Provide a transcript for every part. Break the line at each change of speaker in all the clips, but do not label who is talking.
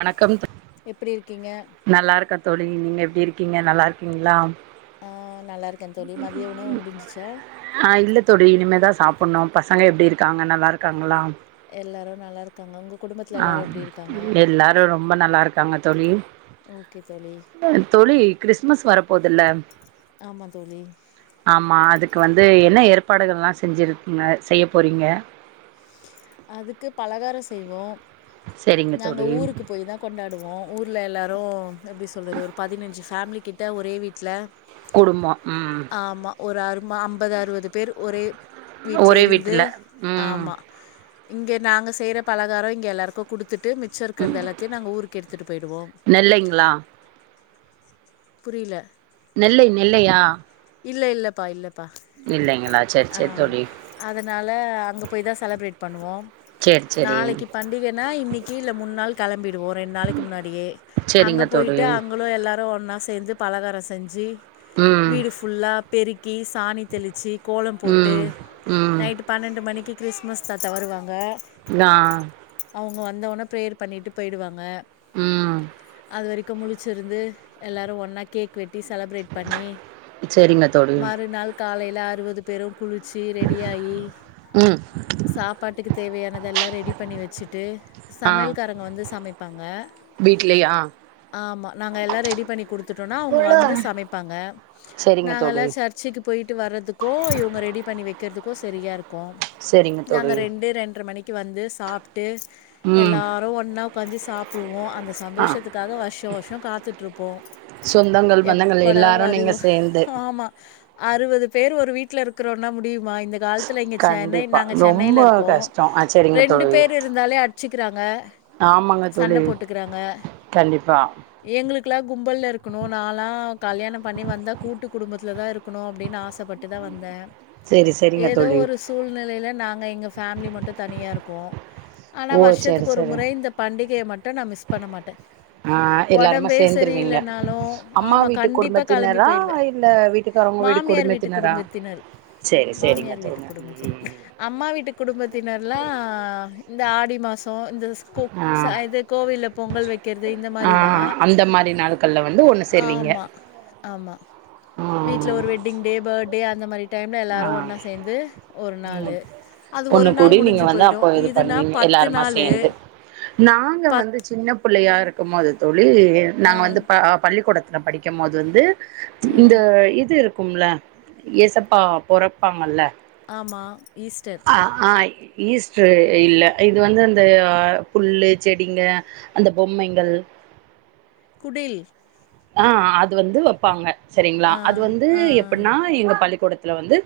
வணக்கம்த்.
எப்டி இருக்கீங்க
நல்லா இருக்க தோழி நீங்க எப்டி இருக்கீங்க நல்லா இருக்கீங்களா.
ஆ நல்லா இருக்கே தோழி மதிய உணவு முடிஞ்சிச்சா
ஆஹ் இல்ல தோழி இனிமேதா சாப். சாப்புண்ணு பசங்க எப்டி இருக்காங்க நல்லாருக்காங்ளா
எல்லாரு நல்லா இருக்காங்க, உங்க குடும்பத்துல
ஆ
எல்லாரு எப்டி இருக்காங்க.
எல்லாரு ரொம்ப நல்லா இருக்காங்க தோழி.
ஓகே தோழி.
தோழி கிறிஸ்மஸ் வரப்போதுல்ல.
ஆமா தோழி
க்கு வந்து என்ன ஏற்பாடுகல்லா செஞ்சிருக்கீங்க செய்ய போறீங்க.
அதுக்கு பலகார செய்வோ
செரிங்க
நாங்க
தோழி
ஊருக்கு போய்தா கொண்டாடுவோ ஊர்ல, எல்லாரு எப்டி சொல்றது ஒரு பதினஞ்சு பேமிலிக்கிட்ட ஒரே வீட்ல.
குடும்போ உம்.
அம்பது அறுபது பேர் ஒரே.
ஒரே வீட்ல உம்.
ஆமா இங்க நாங்க செய்ற பலகாரொ இங்க எல்லார்க்கு குடுத் த்துட்டு மிச்ச
ம்
இருக்குறது, எல்லாத்தையு நாங்க ஊருக்கு எடுத்துட்டு போய்டுவோ
நெல்லைங்களா
புரில
நெல்லை நெல்லையா
இல்ல இல்லப்பா இல்ல ப்பா,
நெல்லைங்களா செரி
அ
செரி தோழி
அதனால அங்க போய் தா செலப்ரேட் பண்ணுவோ
செரி செரி
நாளக்கி பண்டிகனா இன்னிக்கி இல்ல மூண் நாள் களம்பிட் ஓ ரெண் நாளக்கு முன்னாடியே அங்க
செரிங்க தோழி
போயிட்டு அங்களு எல்லாரு ஒன்னா சேர்ந்து பலகாரஸ் தஞ்சி
ம்
பெரி கி சாணி தெளிச்சி கோல போட்டு
ம் ம்
நைட்டு பன்னண்டு மணிக்கி கிறிஸ்மஸ் தாத்தா வருவாங்
நா
ஒ வந்தவன ப்ரேயர் பண்ணிட்டு பெய்டுவாங்க
ம்
அது வரிக்கு முளிச்சிருந்து எல்லாரு ஒன்னா கேக் வெட் டி செலப்ரேட் பண்ணி
செரிங்க தோழி
காலைல அறுவது பேரு குளுச்சி ரெடி ஆயி
ம்
சாப்பாட் டுக்கு தேவையானதெல்லா ரெடி பண்ணி வச்சிட்டு
ஆ
சமைல் காரங்க வந்து சமைப்பாங்க
வீட்லயா
ஆமா நாங்க எல்லாம் ரெடி பண்ணி குடுத் த்துட்டோன்னா அவுங்க வந்து சமைப்பாங்க
செரிங்க தோழி
நாங்கல்லாம் சர்ச்சிக்கு போயிட்டு வர்றதுக்கோ இவுங்க ரெடி பண்ணி வைக்கிறதுக்கோ சரியா இருக்
செரிங்க
நாங்க
தோழி
ரெண்டு ரெண்ட்ரை மணிக் ட்டு வந்து சாப் ட்டு
ம்
எல்லாரும் ஒன்னா ஒக்காஞ்சு சாப்பிடுவோம் அந் அந்த
ஆ
சந்தோஷத்துக்காக வர்ஷம் வர்ஷம் காத்துட்டு்ருப்போம்
சொந்தங்கள் பந்தங்கள்
எப்படா
எல்லாரு நீங்க
வருதோ
சேந்து
ஆமா அறுவது பேர் ஒரு வீட் வீட்ல இருக்குரோனா முடியும் மா இந்த காலத்துல இங்க சென்னை
கண்டிப்பா
நாங்க
ரொம்ப
சென்னைல்ல இருக்கோம்
கஷ்டோ ஆ செரிங்க
ரெண்டு
தோழி
பேர் இருந்தாலே அடிச்சிக்கிறாங்க
ஆமாங்க
சண்ட
தோழி
போட்டுக்குறாங்க
கண்டிப்பா
எங்களுக்குல்லாம் கும்பல்ல இருக் இருக்கணும் நாளா கல்யாணம் பண்ணி வந்த கூட்டு குடும்பத்துல தான் இருக்கணும் அப்டின்னு ஆசப்பட்டு தான் வந்தே
செரி செரிங்க
ஏதோ
தோழி
ஒரு சூழ்நிலைல நாங்க எங்க ஃபேமிலி மட்டும் தனியா இருக்கோ போ ஆனா
ஓ செரி
வர்ஷத்துக்கு ஒரு
செரி
முறை இந்த பண்டிகைய மட்டு டும் நா மிஸ் பண்ண மாட்டே
ஆ எல்லாருமா
ஒடம்பே
சேந்துருவீங்க
சரியில்லனாலு
அம்மா
ஆமா
வீட்டு
கண்டிப்பா கெளம்பி
குடும்பத்தினரா
போயிடுவே
இல்ல வீட்டுக்காரவங்க வீடு
மாமியார் வீட்டு
குடும்பத்தினரா
குடும்பத்தினர் ம்மா வீட்டு குடும்பத்தினர்ல இந்த ஆடி மாச தோ இந்த ஸ் சா
ஆ
இது கோவில்ல பொங்கல் வெக்கறது இந்த
ஆ
மாரி தான்
அந்த மாரி நாட்கள்ல வந்து ஒண்ணு சேருவீங்க
ஆமா ஆமா
ஆ
வீட்ல ஒரு வெட்டிங் டே பர்ட்டே அந்த மாரி டைம்ல
ஆ
எல்லாரும் ஒன்னா சேந்து ஒரு நாளு
ம்
அது
ஒண்ணு
ஒரு
கூடி
நாள்
நீங்க
முடிஞ்சு
வந்து
போயிடு
அப்போ இது
இதுனா
பண்ணுவீங்க
பத்து
எல்லாருமா
நாளு
சேந்து
பத்
இருக்குமோது தோழி தோழி
ஆ
நாங்க வந்து அ பள்ளிக்கூடத் நா படிக்கும் போது வந்து இந்த
ம்
இது இருக் கும்ல ஏசப்பா பொறப்பாங்கல்ல
ஆமா ஈஸ்டர்
ஆ ஆய் ஈஸ்ட்ரு இல்ல இது வந்து அந்த அ புல்லு செடிங்க அந்த பொம்மைங்கள்
குடில்
ஆ அது வந்து வப்பாங்க செரிங்ளா
ஆ
அது வந்து
ஆ ஆ
எப்பிட்னா இவ பள்ளிக் கூடத்துல வந்து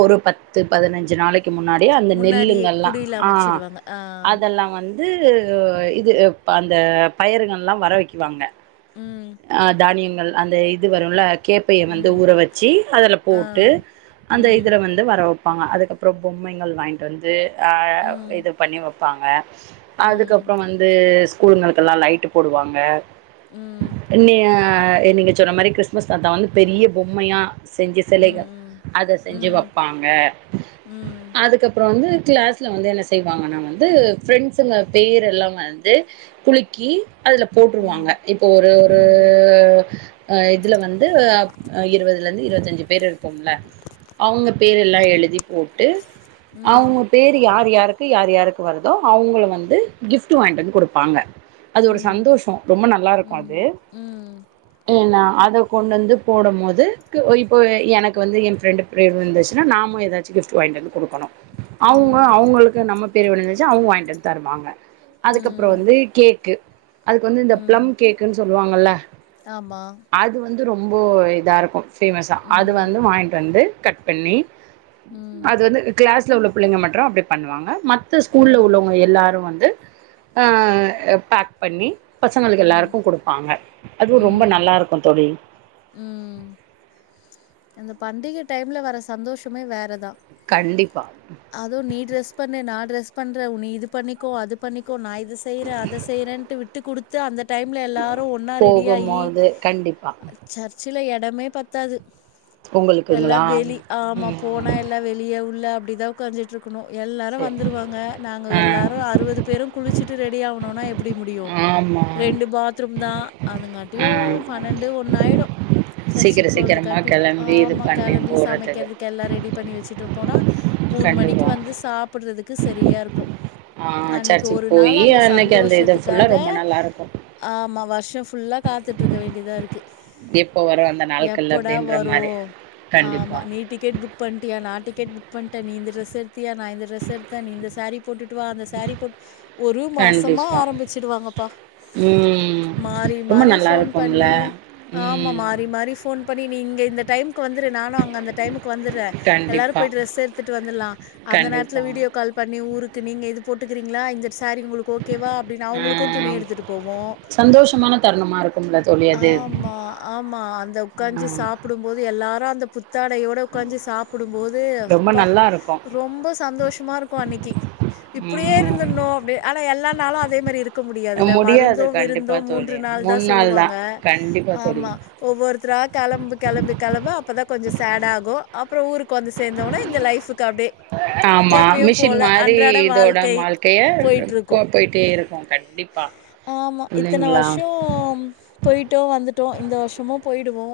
ஒரு பத்து பதினஞ்சு நாளைக் கு முன்னாடியே அந்த
முன்னாடியே
நெல்லுங்கல்லாம்
குடில்
ஆ
அமைச்சிடுவாங்க ஆ
அதெல்லாம் வந்து து இது அந்த பயருங்கல்லாம் வர வைக்குவாங்க
ம்
ஆ தானியங்கள் அந்த இது வருல கேப்பையை வந்து
ம்
ஊற வச்சு அதுல
ஆ
போட்டு அந்த
ம்
இதுல வந்து வர வப் ப்பாங்க அதுக்கப்றோம் பொம்மைங்கள் வாய்ன்ட்டு வந்து ஆ
ம்
இது பண்ணி வப்பாங்க
ம்
அதுக்கப்றோம் வந்து கூல்ங்கலுக்கெல்லாம் லைட் போடுவாங்க
ம்
ஆ நீங்க சொன்ன மாரி கிறிஸ்மஸ் தாத்தா வந்து பெரிய பொம்மையா செஞ்சு சிலைகள்
ம்
அத
ம்
செஞ்சு
ம்
வப்பாங்க
ம்
கிளாஸ்லே வந்து என்ன செய்வாங்கன்னா வந்து ஃப்ரெண்ஸ்ங்க பேரெல்லா வந்து குளுக்கி அதுல போட்ருவாங்க
ம்
இப்போ ஒரு ஒரு ஆ
ம்
அ இதுல வந்து ஆ இருவதுல இருந்து இருவத்தஞ்சு பேர் இருக் தொல்ல அவ்ங்க பேரெல்லா எழுதி போட்டு அவ்ங்க பேரு யாரு யாருக் கு யாரு யாருக்கு வருதோ அவ்ங்கள வந்து கிஃப்ட்டு வாங்கிட்டு வந்து குடுப்பாங்க அது ஒரு
ம் ம்
சந்தோஷோ ரொம்ப நல்லா இருக்கு அது ஏனா அத கொண்டு வந்து போடம் போது க்கு என்க்கு எனக்கு வந்து என் ஃப்ரெண்டு பேர் வந்துச்சுனா நாமு எதாச்சு கிஃப்ட்டு வாங்கிட்டு வந்து குடுக்கணு
ம்
அவ்ங்க
ம்
அவ்ங்களுக்கு நம்ம பேரு விழுந்துச்சா அவ்ங்க வாய்ன்ட்டுவந்து தருவாங்க அதுக்கப்றோ
ம்
வந்து கேக்கு அதுக்கு வந்து இந்த
ம்
பிளம் கேக்குன் சொல் வாங்கள
ஆமா
ம்போ இதா இருக்கு ஃபேமஸா அது
ம்
வந்து வாங்கிட்டு வந்து கட் பண்ணி
ம்
அது வந்து அந்த க்ளாஸ் ட்ல உள்ள புள்ளைங்க மற்று அப்டி பண்ணுவாங்க மத்த ஸ்கூல்ல
ம்
உள்ளவ்ங்க எல்லாரு வந்து ஆஹ் அஹ் பேக் பண்ணி பசங்களுக்கு
ம்
எல்லாருக்கு குடுப் பாங்க அதுவு ரொம்ப நல்லா இருக்கு தோழி
உம் அந்த பண்டிகை டைம்ல வர சந்தோஷமே வேறதா
கண்டிப்பா
அதுவு நீ ட்ரெஸ் பண்ணு நா ட்ரெஸ் மிஸ் பண்ற உன்ன இது பண்ணிக்கோ அது பண்ணிக்கோ நா இது இது செய்றே அத செய்றேன்ட்டு விட் ட்டு குடுத்து அந்த டைம்ல எல்லாரு ஒன்னா ரெடியாகி
போகும்போது கண்டிப்பா
அஹ் சர்ச்சுல எட எடமே பத்தாது எல்லா
உங்களுக்குங்களா
வெளி ஆமா
ம்
போனா எல்லா வெளிய உள்ள அப்டிதா ஒக்காந்துட்ருக் க்கனு எல்லாரு
சரி
வந்துருவாங்க நாங்க
ஆ
எல்லாரு அறுவது பேரு குளிச்சுட் ட்டு ரெடி ஆவ்ணுனா எப் ப்டி முடியு
ஆமா
ரெண்டு பாத்ரூம் தா அதுங்க
ஆ
ப்டியோ பன்னெண்டு ஒன்னாயிடும்
சீக்கிர சீக்கிரமா கெளம்பி இது
ஆமா
பண்ணி
கெளம்பி
போறதுக்கு
சமைக்கிறதுக்கு எல்லா‌ ரெடி பண்ணி வச்சுட்டு போனா மூண்‌ மணிக்கு
கண்டிப்பா
வந்து சாப்புட் புறதுக்கு சரியா‌ இருக்கு க்கும்
ஆ
அன்னிக்கு
சர்ச்சுக்கு
ஒரு
போயி
நாள் அந்த
அன்னைக்கு அந்த இது ஃபுல்லா
சந்தோஷத்துக்காக
ரொம்ப நல்லா இருக்கு
ஆமா வர்ஷோ ஃபுல்லா காத்துட்டுருக்க வேண்டியதா இருக்கு
எப்போ வரு‌ அந்த நாள்கள் அப்டின்
வரு ஆமா நீ டிக்கெட் புக் பண்ட்டியா நா டிக்கெட் புக் பண்டே நீ இந்த டிரெஸ் எடுத்தியா நா இந்த டிரெஸ் எடுத்தே நீ இந்த சாரி போட்டுட்டு வா அந்த சாரி போட் ஒரு மாசமா
கண்டிப்பா
ஆரம்பிச்சுடுவாங்கப்பா
ம்
மாறி
ரொம்ப
மாறி
நல்லா
போன்
இருக்கும்ல
பண்ணி ஆமா
ம்
மாறி மாறி போன் பண்ணி நீங்க இந்த டைம் க்கு வந்துரு நானு அங்க அந்த டைமுக்கு வந்துறே எல்லாரு
கண்டிப்பா
போய் ட்ரெஸ் எடுத்துட்டு வந்துலா அந்த நேரத்துல
கண்டிப்பா
வீடியோ கால் பண்ணி ஊரு நீங்க இது போட்டுக்கிறீங்களா இந்த ஸ் சாரி உங்களுக்கு ஓகேவா அப்டினு அவுங்களுக்கு துணி
ஆ
எடுத்துட்டு போவோ
சந்தோஷமான தருணமா இருக்கும்ல தோழி அது
ஆமா ஆமா அந்த ஒக்கான்ஜு
ம்
சாப்பிடும் போது எல்லாரு அந்த புத்தாடையோட உட்காஞ்சி சாப்புடும்போது
ரொம்ப
அப்பா
நல்லா இருக்கு
ரொம்ப சந்தோஷமா‌ இருக்கு அன்னிக்கி இப்டியே
ம்
இருந்தர்னு அப்டி ஆனா எல்லா நாளு அதே மாரி இரு க்க முடியாதுல
முடியாது
மருந்துதோ விருந்துதோ
கண்டிப்பா
மூன்று
தோழி
நாள் தா
மூணு
சொல்லுவாங்க
கண்டிப்பா தோழி
ஆமா ஒவ்வொருத்தரா கெளம்பு கெளம்பு கெளம்ப அப்ப தா கொஞ்சோ சேட் ஆகு அப்றோ ஊருக்கு வந்து சேர்ந்தோனே இந்த லைஃப்க்கு அப்டியே
ஆமா
எப்பயு
மிஷின்
போல
மாரி
அன்றாட
இதோட
வாழ்க்கை
வாழ்க்கைய
போயிட்ருக்கு
போயிட்டேருக்கு கண்டிப்பா இல்லைங்களா
போய்ட்டோ வந்துட்டோ இந்த வருஷமு‌ போயிடுவோ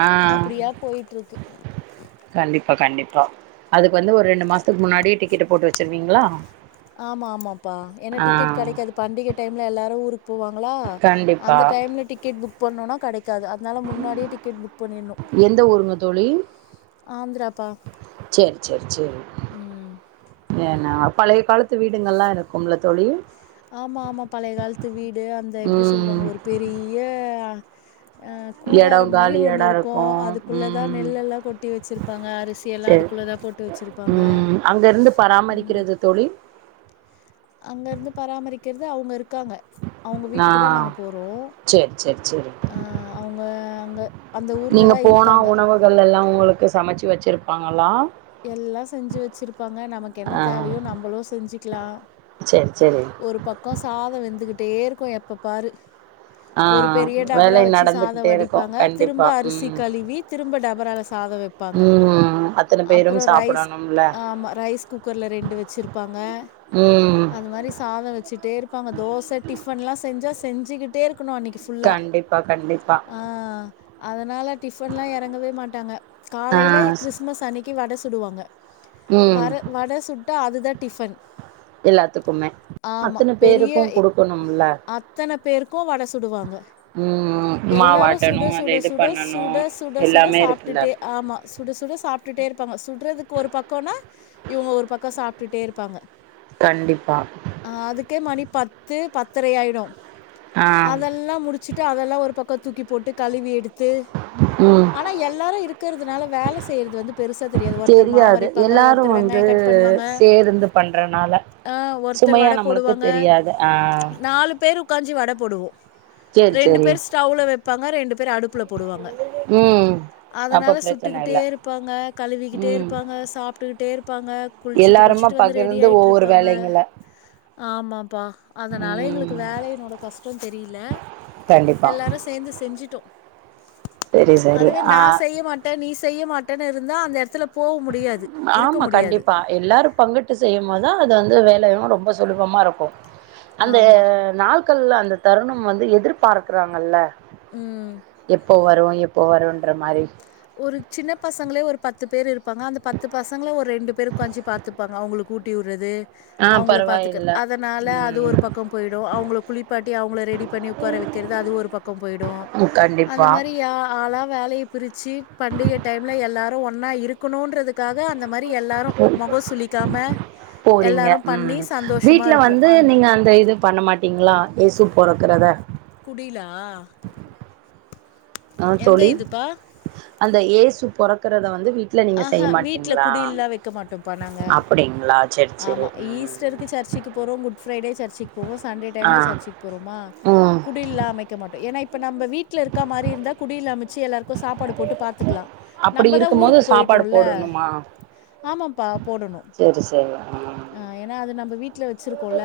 ஆ
அப்டியா போயிட்டுருக்கு
கண்டிப்பா கண்டிப்பா அதுக்கு வந்து ஒரு ரெண்டு மாசத்துக்கு முன்னாடி டிக்கெட் போட்டு வச்சிருவீங்களா
ஆமா ஆமாப்பா ஏனா
ஆ
டிக்கெட் கெடைக்காது பண்டிக டைம்ல எல்லாரு ஊருக்கு போவாங்களா
கண்டிப்பா
அந்த டைம்ல டிக்கெட் புக் பண்ணோம்னா கடைக்காது அதனால முன்னாடியே டிக்கெட் புக் பண்ணிட்ணும்
எந்த ஊருங்க தோழி
ஆந்திராப்பா
சேரி சேரி சேரி
உம்
ஏன்னா பழைய காலத்து வீடுங்கள்லா இருக்கும்ல தோழி
ஆமா ஆமா பழைய காலத்து வீடு அந்த எப்படி
ம்
சொல்லுவாங்க ஒரு பெரிய ஆ
எடோ
கூடார மாரி
காலி
ஒன்னு
எடோ
இருக்கு அதுக்குள்ளே தா
ம்
நெல்லெல்லாம் கொட்டி வச்சிருப்பாங்க அரிசியெல்லா
சேரி
அதுக்குள்ள தா போட்டு வச்சிருப்பாங்க
ம் அங்க இருந்து
ம்
பராமரிக்கிறது தோழி
அங்க இருந்து பராமரிக்கிறது அவங்க இருக் காங்க அவங்க
நா
வீட்டுக்கு தா நாங்க போறோ
சேரி சேரி சேரி
அ அவங்க அங்க அந்த ஊர்ல தா இருக்காங்க
கு சமைச்சு வச்சுருப்பாங்களா
எல்லா செஞ்சு வச்சிருப்பாங்க நமக்கு என்ன
ஆ
தேவையோ நம்மளும் செஞ்சுக்கலாம்
சேரி சேரி
ஒரு பக்கம் சாதம் வெந்துகிட் ட்டே இருக்கு எப்ப பாரு
ஆ
ஒரு பெரிய டாபரா
வேலை
வச்சு சாதம்
நடந்துகிட்டே இருக்கு
வடிப்பாங்க திரும்ப
கண்டிப்பா
அரிசி கழுவி திரும்ப டப் டபரா
உம் அத்தன பேரும்
அப்புறம் ரைஸ்
சாப்பிடணும்ல
ஆமா ரைஸ் குக்கர்ல ரெண்டு வச்சுருப்பாங்க
ம்
அது மாதிரி சாதம் வச்சுட்டே இருப்பாங்க தோச டிஃபன்லாம் செஞ் சா செஞ்சுக்கிட்டே இருக் ணும் அன்னைக்கு ஃபுல்லா
கண்டிப்பா கண்டிப்பா
ஆ அதனால டிபன்லாம் இறங்கவே மாட்டாங்க
ஆ
காலைல கிறிஸ்துமஸ் அன்னைக் கி வட சுடுவாங்க
ம்
வர வட சுட் டா அதுதா டிஃபன்
எல்லாத்துக்குமே
ஆமா
அத்தன
பெரிய
பேருக்கு
எ
குடுக்கணும்ல
அத்தன பேருக்கும் வட சுடுவாங்க
ம்
எல்லாரு
மாவாட்டணு
சுட
அத
சுட
இது
சுட
பண்ணணு
சுட சுட சுட
எல்லாமே இருக்குல்ல
சாப்பிட்டுட்டே ஆமா சுட சுட சாப்ட் சுட்டுட்டே இருப்பாங்க சுட்ரதுக்கு ஒரு பக்கம்னா இவங்க ஒரு பக்கம் சாப்ட் ட்டே இருப்பாங்க
கண்டிப்பா
அ அதுக்கே மணி பத்து பத் தரையாயிடும்
ஆ
அதெல்லாம் முடிச்சுட்டு அதெல்லாம் ஒரு பக் க தூக்கி போட்டு கழுவி எடுத் து
ம்
ஆனா எல்லாரும் இருக்கிறதுனால வேல செய்றது வந்து பெருசாக தெரியாது ஒருத்தர் மாவு
தெரியாது
அரைப்பாங்க
எல்லாரும்
ஒருத்தர்
வந்து
வெங்காயம் கட் பண்ணுவாங்க
சேர்ந்து பண்றனால
ஆஹ், ஒருத்தர்
சுமையா
வடை
நம்மளுக்கு தெரியாது ஆ
ப்பேர் உக்காஞ்சி வட போடுவோ
சேரி
ரெண்டு
சேரி
பேர் ஸ்டவ்ல வெப் பாங்க ரெண்டு ப்பேர் அடுப்புல போடுவாங்க
ம்
அதனால
அப்ப பிரச்சன
சுட்டுக்கிட்டே
இல்ல
இருப்பாங்க பெரிக்கிட்டே
ம்
இருப்பாங்க சாப்பிட் ட்டுட்டே ப்பாங்க குளிச்சுட்டு
எல்லாருமா
குளிச்சுட்டு வந்து ரெடி
பகிர்ந்து
ஆயிட்டு
ஒவ்வொரு
இருப்பாங்க
வேலைங்கள
ஆமாப்பா அதனால எங்களுக்கு
ம்
வேலையனோட கஷ்டம் தெரியல
கண்டிப்பா
எல்லாரும் சேந்து செஞ்சுட்டோம்
சரி சரி
அதுவே
ஆ
நான் செய்ய மாட்டேன் நீ செய்ய மாட்டே த்தண இருக் ந்தா அந்த எடத்துல
ஆமா கண்டிப்பா எல்லாரும் பங்கிட்டு செய்யும்போதான் அது அந்த வேலயு ப்ப ரொம்ப சுலபமா இருக்கு அந்த
ஆமாம்
நாள் மக்கல்லா அந்த தருணம் வந்து எதிர்பார்க்கறாங்கல்ல
ம்
எப்போ வரவாய் எப்போ வரும்ன்ற மாரி
ஒரு சின்ன பசங்களே ஒரு பத்து பேர் இருப்பாங்க அந்த பத்து பசங்கள ஒரு ரெண்டு பேர் உட்காஞ்சி பாத்துப்பாங்க அவங்களுக்கு ஊட்டி விடுறது
ஆ
அவங்கள பத்தூக்க
பரவாயில்ல
அதனால அது
ம்
ஒரு பக்கம் போயிடும் அவங்கள குளிப்பாட்டி அவங்கள ரெடி பண்ணி உட்கார வைக்கிறது அது ஒரு பக்கம் போயிடும் அந்த
கண்டிப்பா
மாதிரி ஆளா வேலைய பிரிச்சு பண்டிக டைம்ல எல்லாரும் ஒண்ணா இருக்கணும்ன்றதுக்காக அந்த மாதிரி
போறீங்க
எல்லாரும்
உம்
பண்ணி சந்தோஷமா
வீட்டுல
இருப்போம்.
வந்து நீங்க அந்த இது பண்ண மாட்டீங்களா ஏசு போறக்கிறத
குடிலா
ஆ
எந்த
தோழி
இதுப்பா?
ஏசு பொறக்கறத வந்து வீட் ல நீங்க
ஆஹ
செய்ய
வீட்ல
மாட்டீங்களா
குடில்லாம் வைக்க மாட்டோம்ப்பா நாங்க.
அப்படிங்களா
ஆமா ஈஸ்டருக்கு சர்ச்சக்கு போறோம் கூ ஃப்ரைடே சர்ச்சுக்கு போவோ சண்டே
ஆ
டைம்ல சர்ச்சுக்கு போறோமா
ம்
குடில்லா அமைக்க மாட்டோம் எனாப் இப்ப நம்ம வீட்டல இருக்கா மாதிரி இருந்தா குடில் அமைச்சு எல்லாருக்கு சாப்பாடு போட்டு பாத்துக்கலாம்
அப்டி
நம்மதா
இருக்கும் போது
ஊருக்கு
சாப்பாடு
போயிட்டுறோம்ல ஆமா பா
சரி சரி ம்
ஆ ஏன்னா அது நம் வீட் ல வச்சிருக்கோம்ல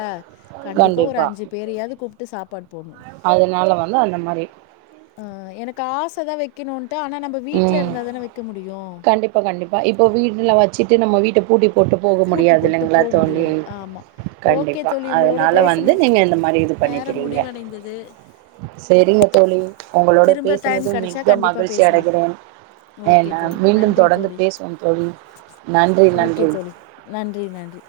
கண்டிப்பா ஒரு அஞ்சு பேறையாவது கூப்ட்டு சாப்பாடு போணும்
அதனால வந்து அந்த மாரி
ஆ எனக்கு காசு தா வெக்கோனு
உம் கண்டிப்பா கண்டிப்பா இப்போ வீடுல வச் சிட்டு நம்ம வீட்ட பூடிப் போட்டு போக
பூட்டு
முடியாது
போட்டு
இல்லைங்களா
போ
தோழி
முடியாது. ஆமா. ஓகே
கண்டிப்பா
தோழி உங்களோட
அதனால வந்து
பேசுன
நீங்க இந்த மாரி இது
நேரம்
பண்ணிக்கிறீங்க
முடிவடைந்தது.
சரிங்க தோழி உங்களோட
திரும்ப டைம்
பேசுனதும்
கெடைச்சா
மிக்க
கண்டிப்பாக
மகிழ்ச்சி அட
பேசலாம்
குடன் அ
ஓகே
நா
தோழி
மீண்டும்
நன்றி
தொடர்ந்து
தோழி
பேசுவோம் தோழி நன்றி
ஓகே
நன்றி
தோழி நன்றி நன்றி